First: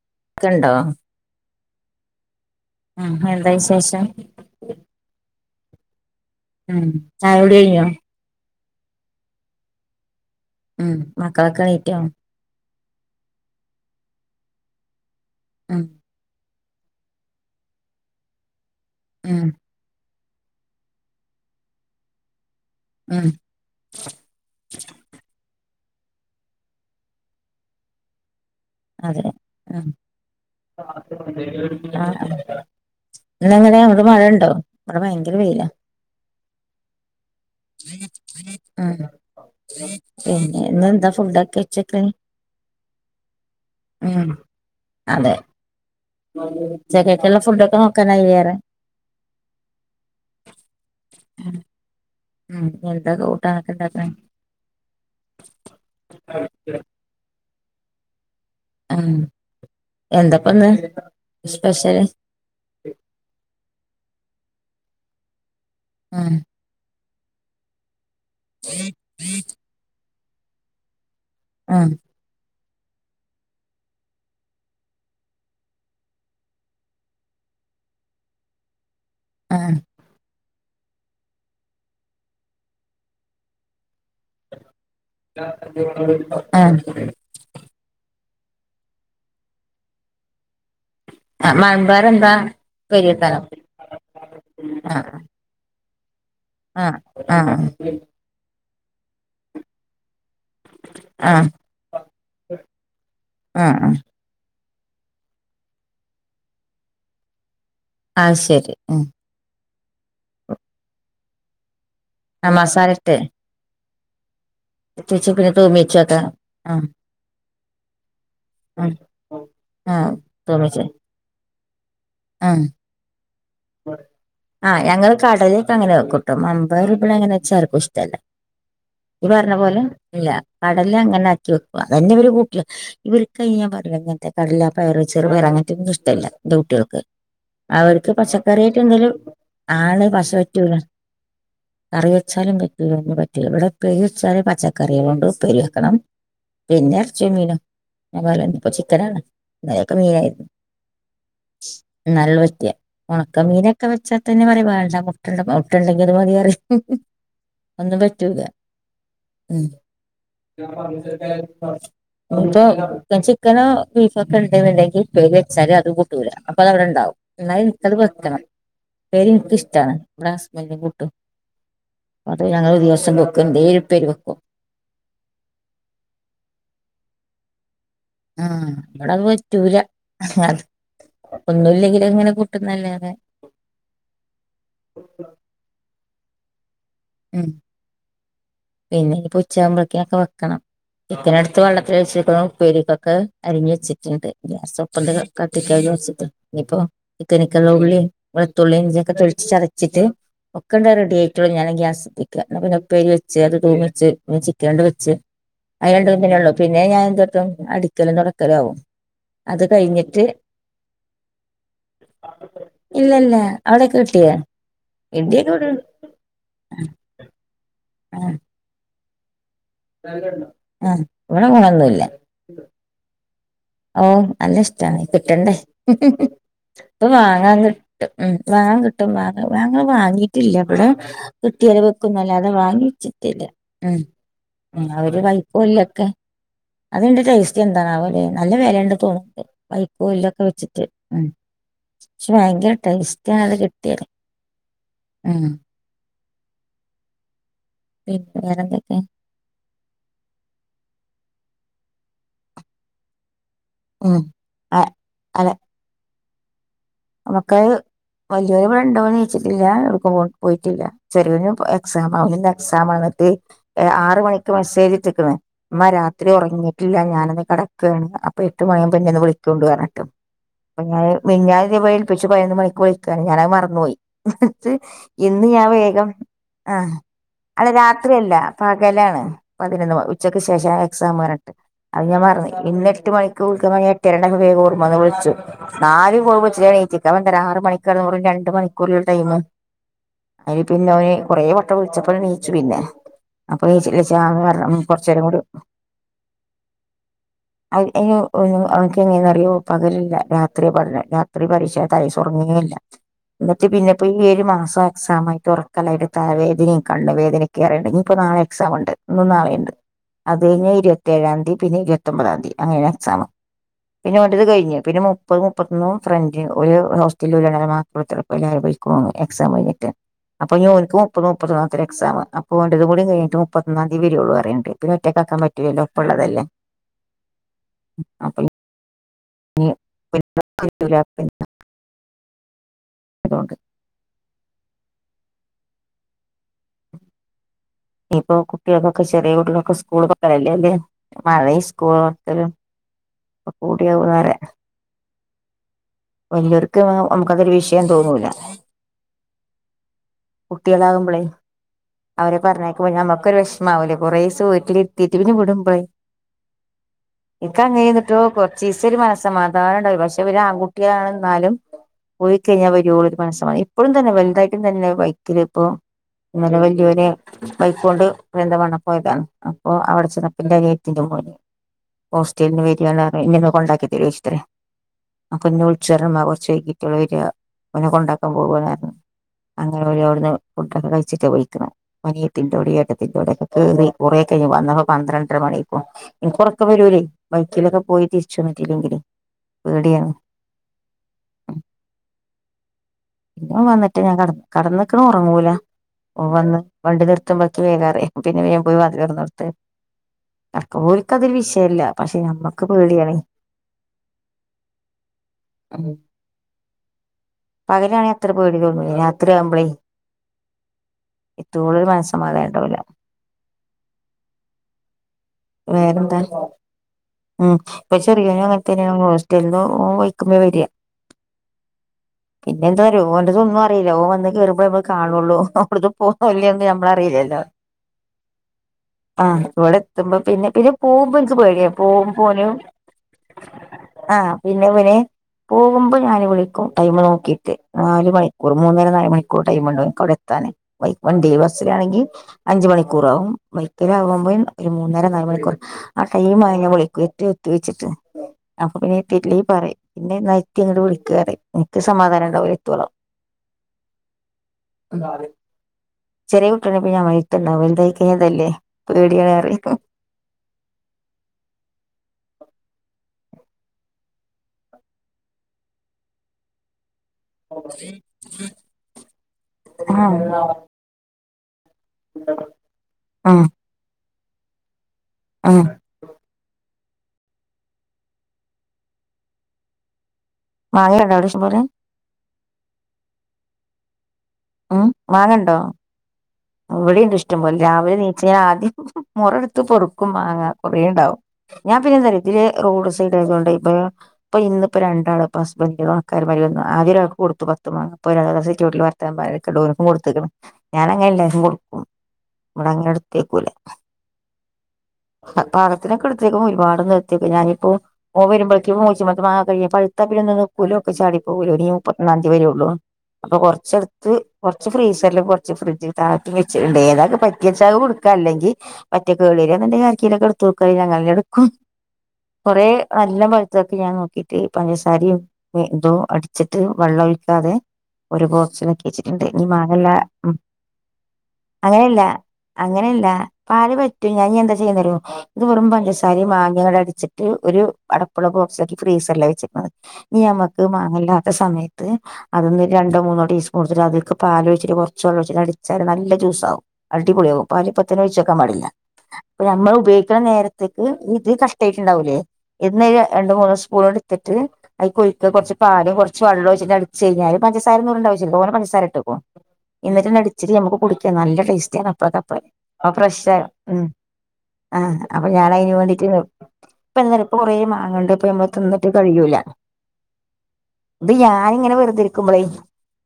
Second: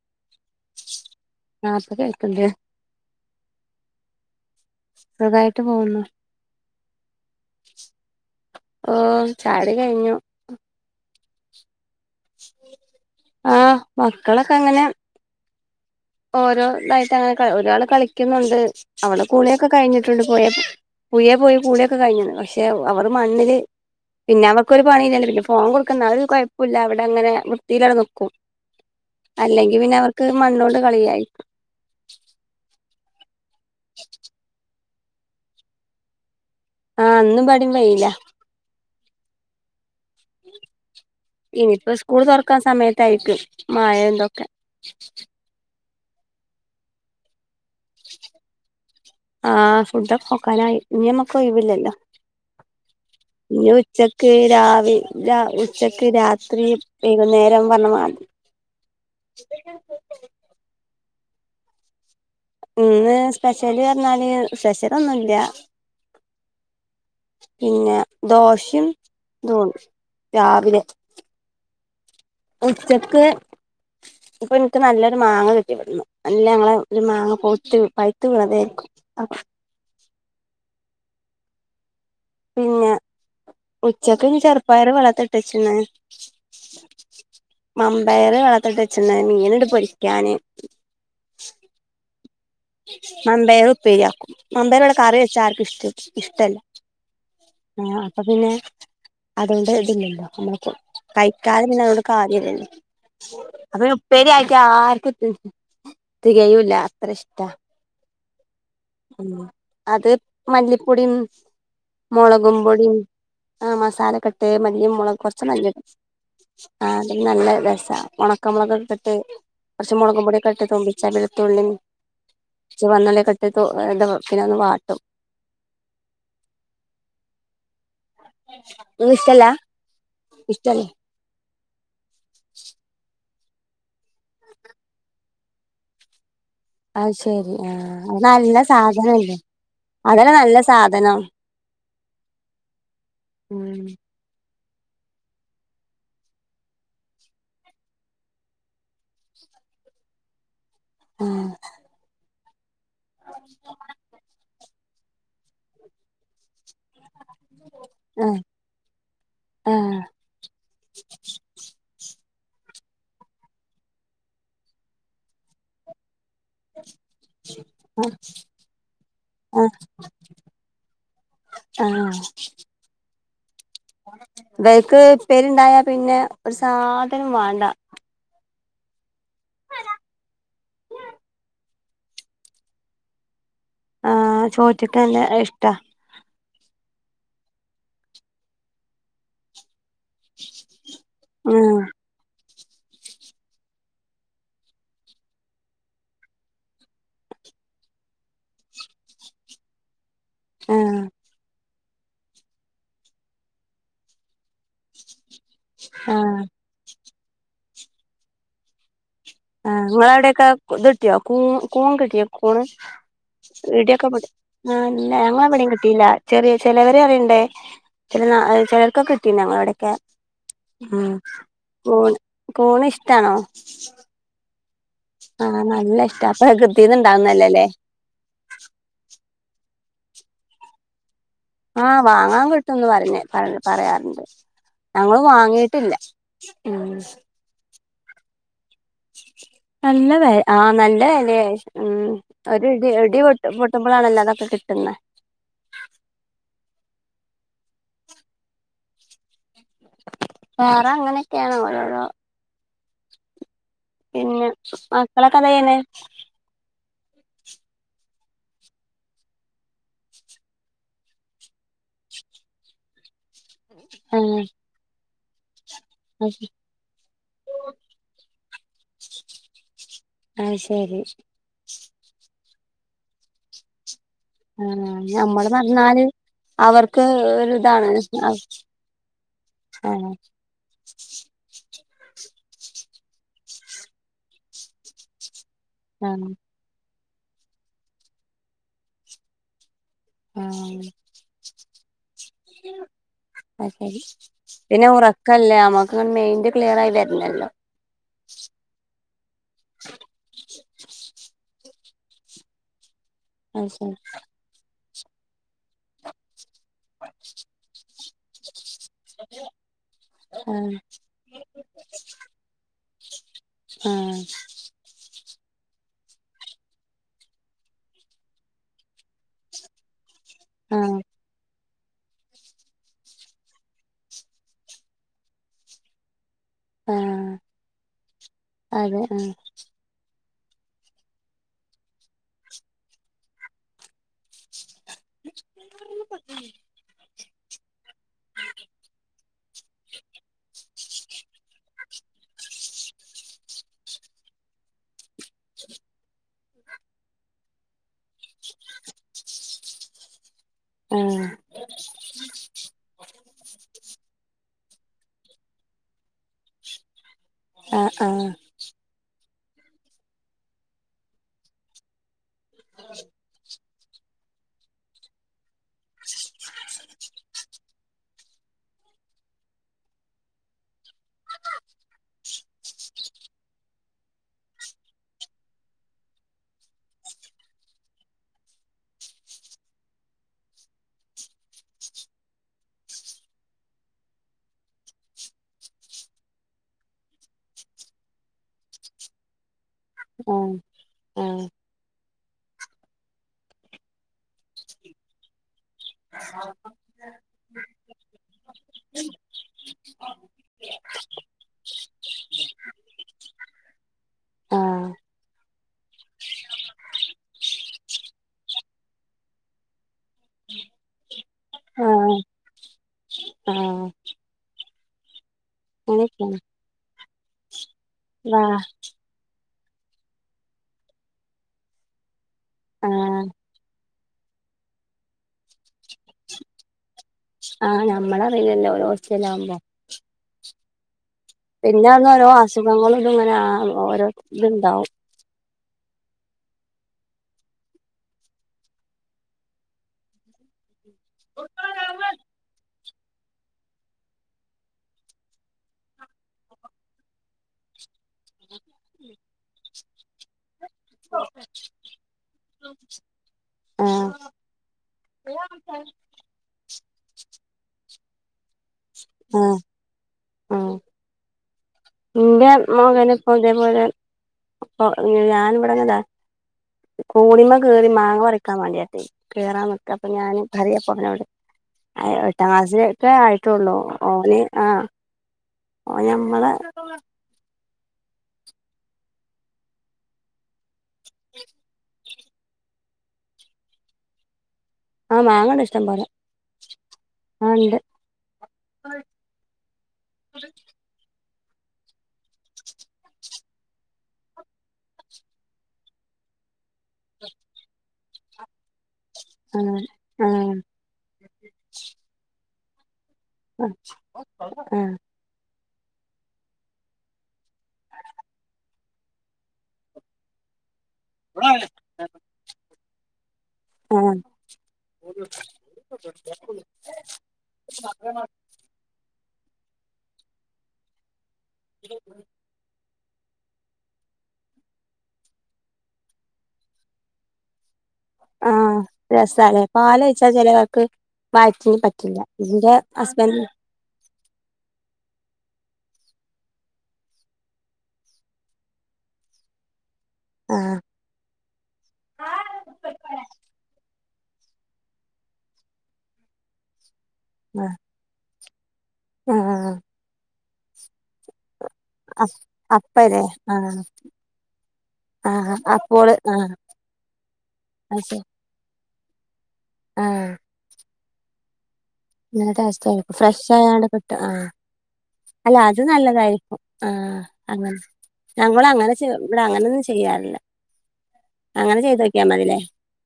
[unintelligible] [unintelligible] ആഹ് എന്താ വിശേഷം സുഖായിട്ട് പോകുന്നു ചായ കുടി കഴിഞ്ഞോ ഓ ചായകുടി കഴിഞ്ഞു ഉം മക്കളൊക്കണീറ്റോ ആഹ് മക്കളൊക്കെ അങ്ങനെ [inaudible] ഓരോ ഇതായിട്ട് അങ്ങന ഒരാള് കളിക്കുന്നുണ്ട് അവളടെ ഉം കുളിയൊക്കെ കഴിഞ്ഞി പുയെ പോയെ കുളിയൊക്കെ കഴിഞ്ഞു പക്ഷേ അവർ ഉം മണ്ണില് പിന്നെ അവർക്കൊരു പണില്ലല്ല പിന്നെ ഫോൺ കൊടു ഒരു കുഴപ്പമില്ല അവിടെ അങ്ങനെ വൃത്തിയിലടെ നിക്കും അല്ലെങ്കിൽ പിന്നെ അവർക്ക് മണ്ണോട് ആഹ് ഇന്നങ്ങനെ അവിടെ മഴുണ്ടോ ഇവിടെ ഭയങ്കര വെയില ആഹ ഇന്നു ഇവിടേം വെയില ഉം പിന്നെ ഇന്ന് എന്താ ഫുഡൊക്കെ ഇനിയിപ്പോ ഉച്ചക്ക് സ്കൂൾ തുറക്കാൻ സമയത്തായിരിക്കും മായെ ന്തൊക്കെ ഉച്ചത്തെയ്ക്കുള്ള ഫുഡൊക്കെ നോക്കാനായി യെറെ ആഹ ഫുഡൊക്കെ കൊക്കാനായി ഇനി നമ്മക്ക് ഒഴിവില്ലല്ലോ ഉം എന്താ ഇനി കൂട്ടാനൊക്കെ ഉണ്ടാക്കണെ ഉച്ചക്ക് രാവി രാ ഉച്ചക്ക് രാത്രി വൈകുന്ന നേരം വര്നമായി ആഹ് യെന്തപ്പന്ന് സ്പെഷ്യലെ ഇന്ന് സ്പെഷ്യല് എന്താല്ലേ സ്പെഷ്യലോന്നുല്ല.... ആഹ് പിന്നെ ദോശയും [unintelligible] രാവിലെ അ... ഉച്ചക്ക് ഇപ്പൊന്ക്ക് നല്ലൊരു മാങ്ങ കിട്ടി വിടുന്നു നല്ല ഞങ്ങളെ ഒരു മാങ്ങ പോത്തു് പഴ്ത്ത് വീണതാരിക്കും ആഹ് പിന്നാ ഉച്ചക്ക് ഇനി ചെറുപ്പായർ വെള്ള ത്തിട്ടച്ചിന് ഉം മം പയറ് വെള്ളത്തിൽട്ട് വച്ചീണ്ട് മീനിണ്ട് പൊരിക്കാന് മൺപയർ എന്താ ഉപ്പേരി വെക്കാനോ മമ്പയർ ഉപ്പേരിയാക്കും മാബയർ ആ കറി വെച്ചാ ആർക്കും ഇഷ്ടല്ല ഇഷ്ടല്ല ആ ആ ആ അപ്പൊ പിന്നെ അതുകൊണ്ട് ഇടുനില്ല നമ്മക്ക് ആ കഴിക്കാതെ പിന്നെ അതുകൊണ്ട് കാര്യല്ലല്ലോ ആ അപ്പൊ ആ ഉപ്പേരി ആയി [unintelligible] ആർക്കുത് തികയുല്ല അത്ര ഇഷ് [inaudible] ആ ശരി ഉം അത് മല്ലിപ്പൊടിയും ആ മസാല മുളകുപൊടിം ഇട്ട് ആ മസ് സാല ക ട്ട് മല്ലിം മൊളക് ഇട്ടിച്ച് കൊറച്ച് പിന്നെ മല്ലിടും തൂമിച്ച് വെക്ക ആ അതിന് നല്ല രസ ആ ഒണക്കമൊളകൊക്കെട്ട് ആ കൊറച്ച് മൊളകും പൊടിയൊക്കെ ഇട്ട് തൂമിച്ച് തൂമിച്ചാ വെളുത്തുള്ളീം ആ ജ്ജ് വന്ന [inaudible] ആ ഞങ്ങള് കാടലേക്കെ അങ്ങനെ വെക്കുട്ടോ മംമ്പയർ അങ്ങനെ വെച്ചാലാര്ക്കും ഇഷ്ടല്ല നിങ്ങക്ക് ഇയ്യ് ഇഷ്ടല്ല പറഞ്ഞ പോലെ ഇല്ല ഇഷ്ടല്ലേ കടല അങ്ങനെയാക്കി വെക്കാ അതെന്റെരു കു ഇവല്ക്ക് അയിന് ഞാപറഞ്ഞ്ലേ ഇങ്ങനെത്തെ കടലാ പയർ ചെറുപയറ് അങ്ങനത്തെന്നും ഇഷ്ടല്ല എന്റെ കുട്ടികൾക്ക് അഹ് ശരി അ അവർക്ക് നല്ലസ പച്ചക്കറിയായിട്ട് എന്തേലും സാധനല്ലേ അതല്ലേ നല്ല സാധനം കറിവെച്ചാലും ക [unintelligible] പറ്റില്ല ഇവടെ ഉം ഉപ്പേരിവെച്ചാല് പച്ച കറികളോണ്ട് ഉപ്പേരി വെക്കണം പിന്നെ എറച്ചിം മീനും [unintelligible] ഇപ്പോ ചിക്കനാണ് ഇന്നലൊക്കെ മീനായിരുന്നു ആ നല്ല കെ ഒണക്കമീനൊക്കെ വെച്ചാതന്നെ പറിം വേ [unintelligible] അത് മതി പറിം അവോന്നും ആ പറ്റൂല. ഉം ആ ഇപ്പ ഇപ്പൊ ചിക്കനോ ബീഫ് ഒക്കെ ഉണ്ട്ന്ന്ണ്ടെങ്കി ഉപ്പേരി വെച്ചാല് അത് കൂ ട്ടൂല അപ്പത് അവിടെ ഇണ്ടാവും ഇന്നാ വെറ്ത്ത്ണ് ഉപ്പേരിന്ക്ക് ആ ഇഷ്ടാണ് വ്ടെ ഹസ്ബൻന്റും കൂട്ടും അത് ഞങ്ങള് ദിവസ് ഹലോ ഇവേക്ക് ഉപ്പേരിരുണ്ടായാ പിന്നെ ഒരു സാധനം വ [inaudible] ആ ഇവിടത് പറ്റൂല അത് ഒന്നുല്ലെങ്കില് അത് ഇങ്ങനെ കൂട്ടുന്നല്ലതെ ആ ചോറ്റ്ക്കല്ലേ ഇഷ്ടാ ഉം പിന്നെ ഇനിപ്പം ഉച്ചയാവുമ്പ കെ ഒക്കെ വെക്കണം ചിക്കനെട്ത്ത് ഉം വള്ളത്ത് വെച്ചേക്ണ് പേരിക്കൊക്കെ അരിഞ്ഞു വെച്ചിട്ടുണ്ട് കട്ട് ചെയ്തു വച്ചിട്ടുണ്ട് ന്പ്പം തെലിക്ക്കുള്ളി വെളുത്തുള്ളിയും ഇഞ്ചി ഒക്കെ തൊലിച്ച് ചതച്ചിട്ട് ഒക്കണ്ട ആഹ് റെഡിയായിട്ട് ഞൻ ഗ്യാ ശ്രദ്ധിക്ക ന്നാപിന്നേ പ്പേരി വ ചേത തൂമിച്ച്‌ ചിക്കേണ്ട് വെച്ച് ആയണ്ടു ഒന്നിനേ ആഹ് ഉള്ള പിന്നെ ഞാ എ അടിക്കലും തൊടക്കലാവും ആ നിങ്ങവിടെക്കെ ഇത്ട്ടിയോ കൂൺ കിട്ടിയോ കൂണ് ഇല്ലല്ല ഇടി അവിടെക്കെ ഒക്കെ കിട്ടിയോ പെട്ടിആ ല്ല ഇടിയൊക്കെ ഇവിടെ ഞങ്ങവിടെയും കിട്ടിയില്ല ചെറിയ ചെലവര അറിയണ്ടേ ചില ആഹ് വെൽക്കക്കെകിട്ട്ണ് ഞങ്ങടെ ല്ല അ ആഹ് ഇവിടെ കൂൺ കൗൺ ഇഷ്ടാണോ ആഹ് അല്ല ഷ് ച്ചാ ന്ന് കിട്ടണ്ടേ ആഹ് ഉ നല്ല ഇഷ്ടാ അപ്പൊ പ്രകൃതീന്ന് ഇപ്പൊ ഇണ്ടാവുന്നതല്ലേ വാങ്ങാൻ ല്ലേ കിട്ടും ഉ വാങ്ങാൻ കിട്ടും മ്മാ അഞങ്ങ വാങ്ങിട്ടില്ല ഇവിടെ കിട്ടിയല് ആഹ് വാങ്ങാൻ വെക്കുന്നല്ലാതെ വാങ്ങി കിട്ടുംന്ന് പറഞ്ഞ് പറ വെച്ചിട്ടില്ല പറയാറുണ്ട് ഉ അവര് ഞങ്ങള് വെൽ പൂ വാങ്ങിയിട്ടില്ല ലൊക്ക ഉം അതിന്റെ ടേസ്റ്റ് എൻ ത്താവലേ നല്ല വിലണ്ട് തോന്നണ്ട് നല്ല വെ വൈക്കല്ലൊക്കെ ആ വെച്ചിട്ട് നല്ല ഉ വെലയായി ഉം പക്ഷെ ഒരു ഭയങ്കര ഇടി ഇടി ടേസ്റ്റ പൊട്ട് ആണ്ത് കിട്ടിയാല് പൊട്ടുമ്പളാണല്ലോ അതൊക്കെ കിട്ടുന്നെ ഉം പിന്നെ വേറെന്തൊക്കെ വേറെ അങ്ങനെയൊക്കെയാണേ ഓരോരോ ഉം പിന്നെ അ മക്കളൊക്കെ ന്താ ചെയ്യണേ നമുക്ക് വലിയവനിവിടെ ഉണ്ടോന്ന് ചോദിച്ചിട്ടില്ല പോ പോയിട്ടില്ല, ചെറിയവനും എക്സാം, അവന് എക്സാം ആണ്. ഏ ആറ് ആഹ് മണിക്ക് മെസ്സേജിട്ട് പിന്നെ അമ്മ രാത്രി അത് ഉറങ്ങിയിട്ടില്ല, ഞാനൊന്കിടക്കുകയാണ്. അപ്പൊ എട്ട് മണിയാകുമ്പോൾ എന്നൊന്ന് വിളിക്കൂന്നു പറഞ്ഞിട്ടു കിടക്കും. അത് അപ്പോ ശരി ഞാൻ മിനിഞ്ഞാ എൽപ്പിച് പതിനൊന്ന് മണിക്ക് പോയിവിളിക്കാൻ ഞാനങ്ങു മറന്നു പോയി. ആഹ് ഇന്ന് ഞമ്മള് ഞാൻ പറഞ്ഞാല് വേഗം ആ അവർക്ക് അത്‌ ഒരിതാണ് രാത്രിയല്ല, ആഹ് പകലാണ് പതിനൊന്ന് ആഹ് ഉച്ചക്ക് ശേഷം എക്സാം വരട്ട് അത് ഞാൻ മറന്നു. ഇന്ന് എട്ട് മണിക്ക്‌ വിളിക്കണമെന്ന്പെട്ടെന്നോർമ്മ വന്നു അത് വിളിച്ചു ആര് ആഹ് പോവുന്നു ആറ് മണിക്കൂർ എന്നു പറഞ്ഞ് രണ്ട് മണിക്കൂറല്ലേടൈമ്. അതിന് ആഹ് പിന്നെ അവന് കൊറെ കോയിച്ചോ അപ്പോഎണീച്ചു പിന്നെ, അത് ശരി അപ്പഎണീച്ച്ല്ലണം പിന്നെ കുറച്ച നേരം കൂടെ ഉറക്കല്ലേ നമ്മക്ക് മൈൻഡ് ക്ലിയർ ആയി വരണല്ലോ [unintelligible] എങ്ങന അറിയോ പകരില്ല ത്രയും പറഞ്ഞു ഞാൻ ത്തിറീ പരീക്ഷയായിട്ട് തൈസ് ഉറങ്ങിയേയില്ല എന്നിട്ട് അത് പിന്നെ ശരി പയ്യെ ഏഴു മാസായ് സാമയത്ത് ഉറക്കളഎടുത്താലേ ഇനികണ്ണുവേദനക്കയാണ് ഇനിയിപ്പോൾ നാളെ എക്സാം ഉണ്ട്. ഇന്നും നാളെയുംഉണ്ട്. അത് കഴിഞ്ഞാൽ ആഹ് ഇരുപത്തേഴാം തീയതി പിന്നെ ഇരുപത്തൊൻമ്പതാം തീയതി അങ്ങനെ എക്സാം. പിന്നെ ആഹ് മറ്റെ ത് കഴിഞ്ഞുപിന്നെ മുപ്പ മുപ്പതും മുപ്പത്തൊന്നോ ഫ്രണ്ടിൽഒരു ഹോസ്റ്റലിൽള്ളര്മാത്രംഎല്ലാവരും പോയിക്കോളും എക്സാം കഴിഞ്ഞിട്ട് അപ്പൊ ഇനി ഒൻക്ക് ആഹ് മുപ്പത് മുപ്പത് മാത്രമേ എക്സാമ്, അപ്പംഇതു കൂടി കഴിഞ്ഞിട്ട്മുപ്പത്തിയൊന്നാം തീയതിയേവരുകയുള്ളൂ. ഇവരെ ഒറ്റക്കാൻ പറ്റുവേലല്ലോ ഒപ്പമുള്ളതല്ലേ. ആ... അതേ.. ആ [unintelligible] അതുകൊണ്ട് [inaudible] ഇനിയിപ്പോ കുട്ടികൾക്ക്, ഒക്കെ ചെറിയ കുട്ടികൾക്കൊക്കെ ചെറിയ സ്കൂൾ തുറക്കലല്ലേ അല്ലേ പഴയ സ്കൂൾ ഒക്കെ പൂട്ടിയ പോലെ വലിയവർക്ക് നമുക്കതൊരു വിഷയം തോന്നൂല. കുട്ടികളാകുമ്പ്ളെ ആഹ് അവരെ പറഞ്ഞയക്കു മ്പം ഞാമാ ഒരു വിഷമമാവൂലേ കുറേ ദിവസം വീട്ടിലിരുത്തീട്ട് പിന്നെ വിടുമ്പോഴെ ആഹ് എനിക്ക്അങ്ങനെയിരിന്നിട്ട് ആഹ് കുറച്ച് ദിവസത്തേക്ക് ഒരു മനസ സമാധാനം ഉണ്ടാവില്ല, പക്ഷേ ഇവര് ആൺകുട്ടിയാണെന്നാലും പോയി കഴിഞ്ഞാൽ വരുവോളം ഒരു മനസ്സ ഇപ്പോയും തന്നെ വലുതായിട്ടും തന്നെ ബൈ ഇപ്പോ ഇന്നലെ വലിയവന് ബൈക്ക് കൊണ്ട് എന്ത വന്ന പോയതാണ് അപ്പൊ അവിടെ ചെന്നപ്പ എന്റെ അനിയത്തിന്റെ മോൻ ഹോസ്റ്റലിന്ന് വരികയാന്ന് പറഞ്ഞ് എന്നെ ഒന്ന് കൊണ്ടാക്കി തരുവോന്ന് ചൊച്ച് ഇത്രയും അപ്പൊ ഇന്ന വിളിച്ചു പറഞ്ഞ് ഉമ്മ കുറച്ച് വൈകീട്ട് വരിക പിന്നെ കൊണ്ടാക്കാൻ പോവാനായിരുന്നു അങ്ങനെ [unintelligible] ഫുഡ് ഒക്കെ കഴിച്ച് ആ പോയേക്കാണത് [unintelligible] കുറെ കഴിഞ്ഞു വന്നപ്പോൾ പന്ത്രണ്ടര മണിയായി എനിക്ക് ഉറക്കം വരില്ലേ ബൈക്കിൽ ഒക്കെ പോയി തിരിച്ച് വന്നില്ലെങ്കിലേ അ ആ ഞാൻ വന്നിട്ട് ഞാൻ കിട കടന്നേക്കാണ് ഉറങ്ങൂല ഓന് വന്നു വണ്ടി നിർത്തുമ്പോക്കും വേഗരായി പിന്നെ വേഗം പോയി വാതിൽ തുറന്നു കൊടുത്ത് [unintelligible] ഓക്ക് ഒരു വിഷയം അല്ല പക്ഷേ നമ്മക്ക് പേടി ആണേ ആഹ് പകൽ ആണേൽ അത്ര പേടി തോന്നില്ല രാ ഇത്രയാവുമ്പളേ ഏറ്റവും കൂടുതൽ ആഹ് ആഹ് മനസ്സമാധാനമുണ്ടാവില. ആഹ് വേറെന്താ അങ്ങനെയൊക്കെയാണ് ഉം [unintelligible] വാ [unintelligible] വരിക പിന്നെ എന്തോ ആ ഓനതൊന്നും അറിയില്ല ഓ വന്ന് കേറുമ്പോഴേ നമ്മള് കാണുള്ളൂ അവിടും പോന്നല്ലന്ന് ഞമ്മള് അറിയില്ലല്ലോ. നമ്മൾ അറില്ലല്ലോ ഒരു ഹോസ്റ്റലാവുമ്പോ [unintelligible] ദ് പേടിയാ പിന്നെ അന്ന് ഓരോ പോകുമ്പൊനും അസുഖങ്ങളും ഇതും ഇങ്ങനെ ആ ഓരോ ആ ഇത്ണ്ടാവും പിന്നെപ്പിന്നെ പോകുമ്പോ ഞാൻ വിളിക്കും [unintelligible] ടൈമ് നോക്കിട്ട് നാല് മണിക്കൂർ മൂന്നര നാല് മണിക്കൂർ ടൈമുണ്ടോനിക്ക് അവിടെ എത്താനേ. വൈ ബസ്സിലാണെങ്കിൽ അഞ്ച് മണി. കുറവും [inaudible] ഒരു മൂന്നര നാല് മണിക്കൂർ ആ ടൈം ആയ ഞാൻ വിളിക്കു എത്തിയോ എത്തി വെച്ചിട്ട്. അപ്പൊ പിന്നെ എത്തിട്ടില്ലെ പറയ് ന്നെ ന്നായി യ്ക്ക ഇങ്ങട്ട് വിളിക്ക് പറയും നിക്ക് സമാധാനം ഉണ്ടാവില്ല ഇപ്പളും ആ [unintelligible] [unintelligible] [unintelligible] ഒരു വലിയ അ ആ എന്റെ മകനെ ഇപ്പൊ ഇതേപോലെ ഇപ്പൊ ഞാൻ ഇവിടെന്നതാ. കോണിമ്മേ കേറി മാങ്ങ പറിക്കാൻ വേണ്ടിട്ട് കേറാൻ നിക്കാ അപ്പം ഞാന് [unintelligible] എട്ടാം ക്ലാസില ഒക്കെ ഉം ആയിട്ടുള്ളൂ. ഓനെ ആ.. ഉം ഓ ഞമ്മള് മാങ്ങ ഉണ്ടോ അവിടെ ഇഷ്ടം പോലെ ഉം ആ മാങ്ങണ്ടോ മാങ്ങണ്ട് ഇഷ്ടം പോലെ ഇവിടെണ്ട് ഇഷ്ടം ആ പോലെ ഇണ്ട് രാവിലെ നീച്ചാൽ ആദ്യം മുറടുത്ത് പൊറുക്കും മാങ്ങ കൊറേ ഉണ്ടാവും. ഞാൻ പിന്നെ [unintelligible] ഇതില് റോഡ് സൈഡ് ആയത് കൊണ്ട് ഇപ്പ ഇപ്പൊ ഇന്നിപ്പോ രണ്ടാള് ഹസ്ബൻഡ് [unintelligible] [inaudible] കൊടുത്തു പത്ത് മാങ്ങ. [unintelligible] ആ ആ [unintelligible] ഞാൻ അങ്ങേല്ല കൊടുക്കും മാങ്ങടെ അ [unintelligible] ചാടി പോകല ഇനി മുപ്പത്തിന്നാം തീയതി വരെയള്ളൂ അപ്പൊ ആ കൊറച്ചടുത്ത് കുറച്ച് ഫ്രീസറിലും കുറച്ച് ഫ്രിഡ്ജി താത്ത് വെച്ചിട്ടുണ്ട് ഏതാക്ക പറ്റിയ ചാ കൊടുക്കാ അല്ലെങ്കിൽ പറ്റേ കേളി എന്റെ [unintelligible] ഞങ്ങള കുറേ നല്ല പഴുത്തൊക്കെ ഞാൻ നോക്കിട്ട് പഞ്ചസാരിയും അടിച്ചിട്ട് വെള്ളോഴിക്കാതെ ഒരു ബോക്സില് ആഹ് വച്ചിട്ടുണ്ട് ഇനി മാങ്ങേല്ലാം മ് വായിച്ചന് പറ്റില്ല ഇതിന്റെ അങ്ങനെയല്ല ഹസ്ബൻ പാല് പറ്റും ഞാൻ ഇനിയന്താ ചെയ്യുവാന്നറിയുവോ ഇത് വെറും പഞ്ചസാരയും മാങ്ങയട് അടിച്ചിട്ട് ഒരു അടപ്പള്ള ബോക്സിലാക്കി ഫ്രീസറിലെ വെച്ചിരിന്നാതി നീ നമ്മുക്ക് ആഹ് മാങ്ങല്ലാത്ത സമയത്ത് അതീന്ന് രണ്ടോ മൂന്നോ ടീസ്പൂൺടുത്തിട്ട് അത്ൽക്ക് പാലേഴിച്ചിട്ട് കുറച്ച് വെള്ളോഴിച്ചിട്ട് അടി ശരി നല്ല ജ്യൂസവും അടിപൊളിയവും ആഹ് പാലിപ്പത്തന്നെ ഒഴിച്ചോ ക്കാ പാടില്ല അപ്പൊ ആഹ് നമ്മള് ഉപയോഗിക്കുന്ന നേര [unintelligible] ട്ടേറ്റ് ഇണ്ടാവുലെ അപ് [unintelligible] അപ്പല്ലേ രണ്ട് മൂന്ന് ആഹ് സ്പൂൺ എട്ത്തിട്ട് അയ്ക്ക് ഒര് കുറച്ച ആഹ് പാല് അപ്പോള് കുർച്ച് വെള്ളോ ആഹ് ഒയ്ച്ച അടച്ചായിഞ്ഞാൽ പഞ്ചസാരോന്ന് ഇണ്ടണ്ട ആവശ്യല്ല തോനെ ആ ഇനി നമുക്ക് കുടിക്കാം നല്ല ടെസ്റ്റാന്ന് ടേസ്റ്റായിരിക്കും ഫ്രഷാ ഫ്രഷ് മ ആയാണ്ട് കിട്ടും ആഹ് ആ അപ്പൊ ഞൻ അല്ല അതിന് അത് വേണ്ടീട്ട് നല്ലതായിരിക്കും ഇപ്പ എന്ത ആഹ് ഇപ്പ കൊറ അങ്ങനെ മാങ്ങയോണ്ട് തിന്നിട്ട് ഞങ്ങളങ്ങനെ ചെ കഴിയൂല ഇവിടെ അങ്ങനൊന്നും ചെയ്യാറില്ല ഇത് ഞാനിങ്ങനെ അങ്ങനെ ചെയ്തോക്കിയാ വെറുതേരിക്കുമ്പോളേ മതില്ലേ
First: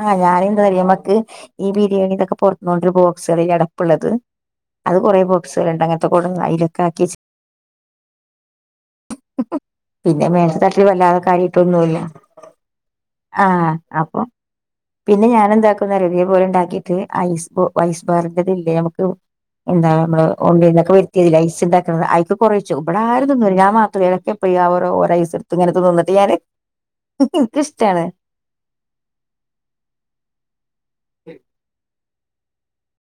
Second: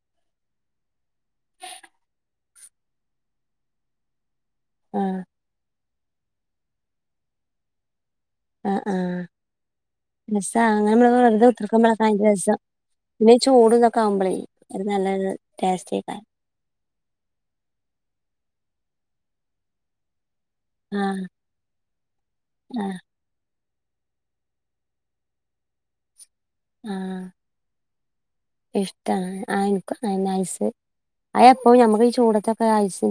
ആ ഞാന എന്താമ്മക്ക് ഈ എന്തൊക്കെ പുറത്തു കൊണ്ടൊരു മ്പോ ബോക്സ് അടപ്പ്ള്ളത് അത് ആഹ് കുറേ ബോക്സ്കളുണ്ട് അങ്ങ [unintelligible] ആ ആ പിന്നെ രസ മേലത്തെ തട്ടില് അങ്ങനെ വല്ലാതെ വെറുതെ കാര്യായിട്ടൊന്നുല്ല കുത്രക്കുമ്പോളക്കെ അതിന്റെ രസം പിന്നെ ആഹ് ചൂടന്നൊക്കെ അപ്പൊ ആവുമ്പോളേ നല്ലൊ ടേസ്റ്റ് ആയിക്ക [unintelligible] ഉണ്ട് ഇന്നക്കെ ആഹ് വരുത്തിയതി ലൈസ് ഇണ്ടക്കുന്നത് അക്ക കുറച്ചു ആഹ് ഇവിടെ ആരും തിന്നുല ഞാ മാ പത്രഴക്കെ പ്രിയോരോഓര സരത്ത് ഇങ്ങന നിന്നിട്ട് ഞാന് ഇൻക്ക് ഇഷ്ട്ടാണ് ഇഷ്ട്ടാണ് എനിക്കും ഐസ് ഇപ്പോൾ നമുക്ക് ഈ ചൂടത്തൊക്കെ ഐസിന്റെ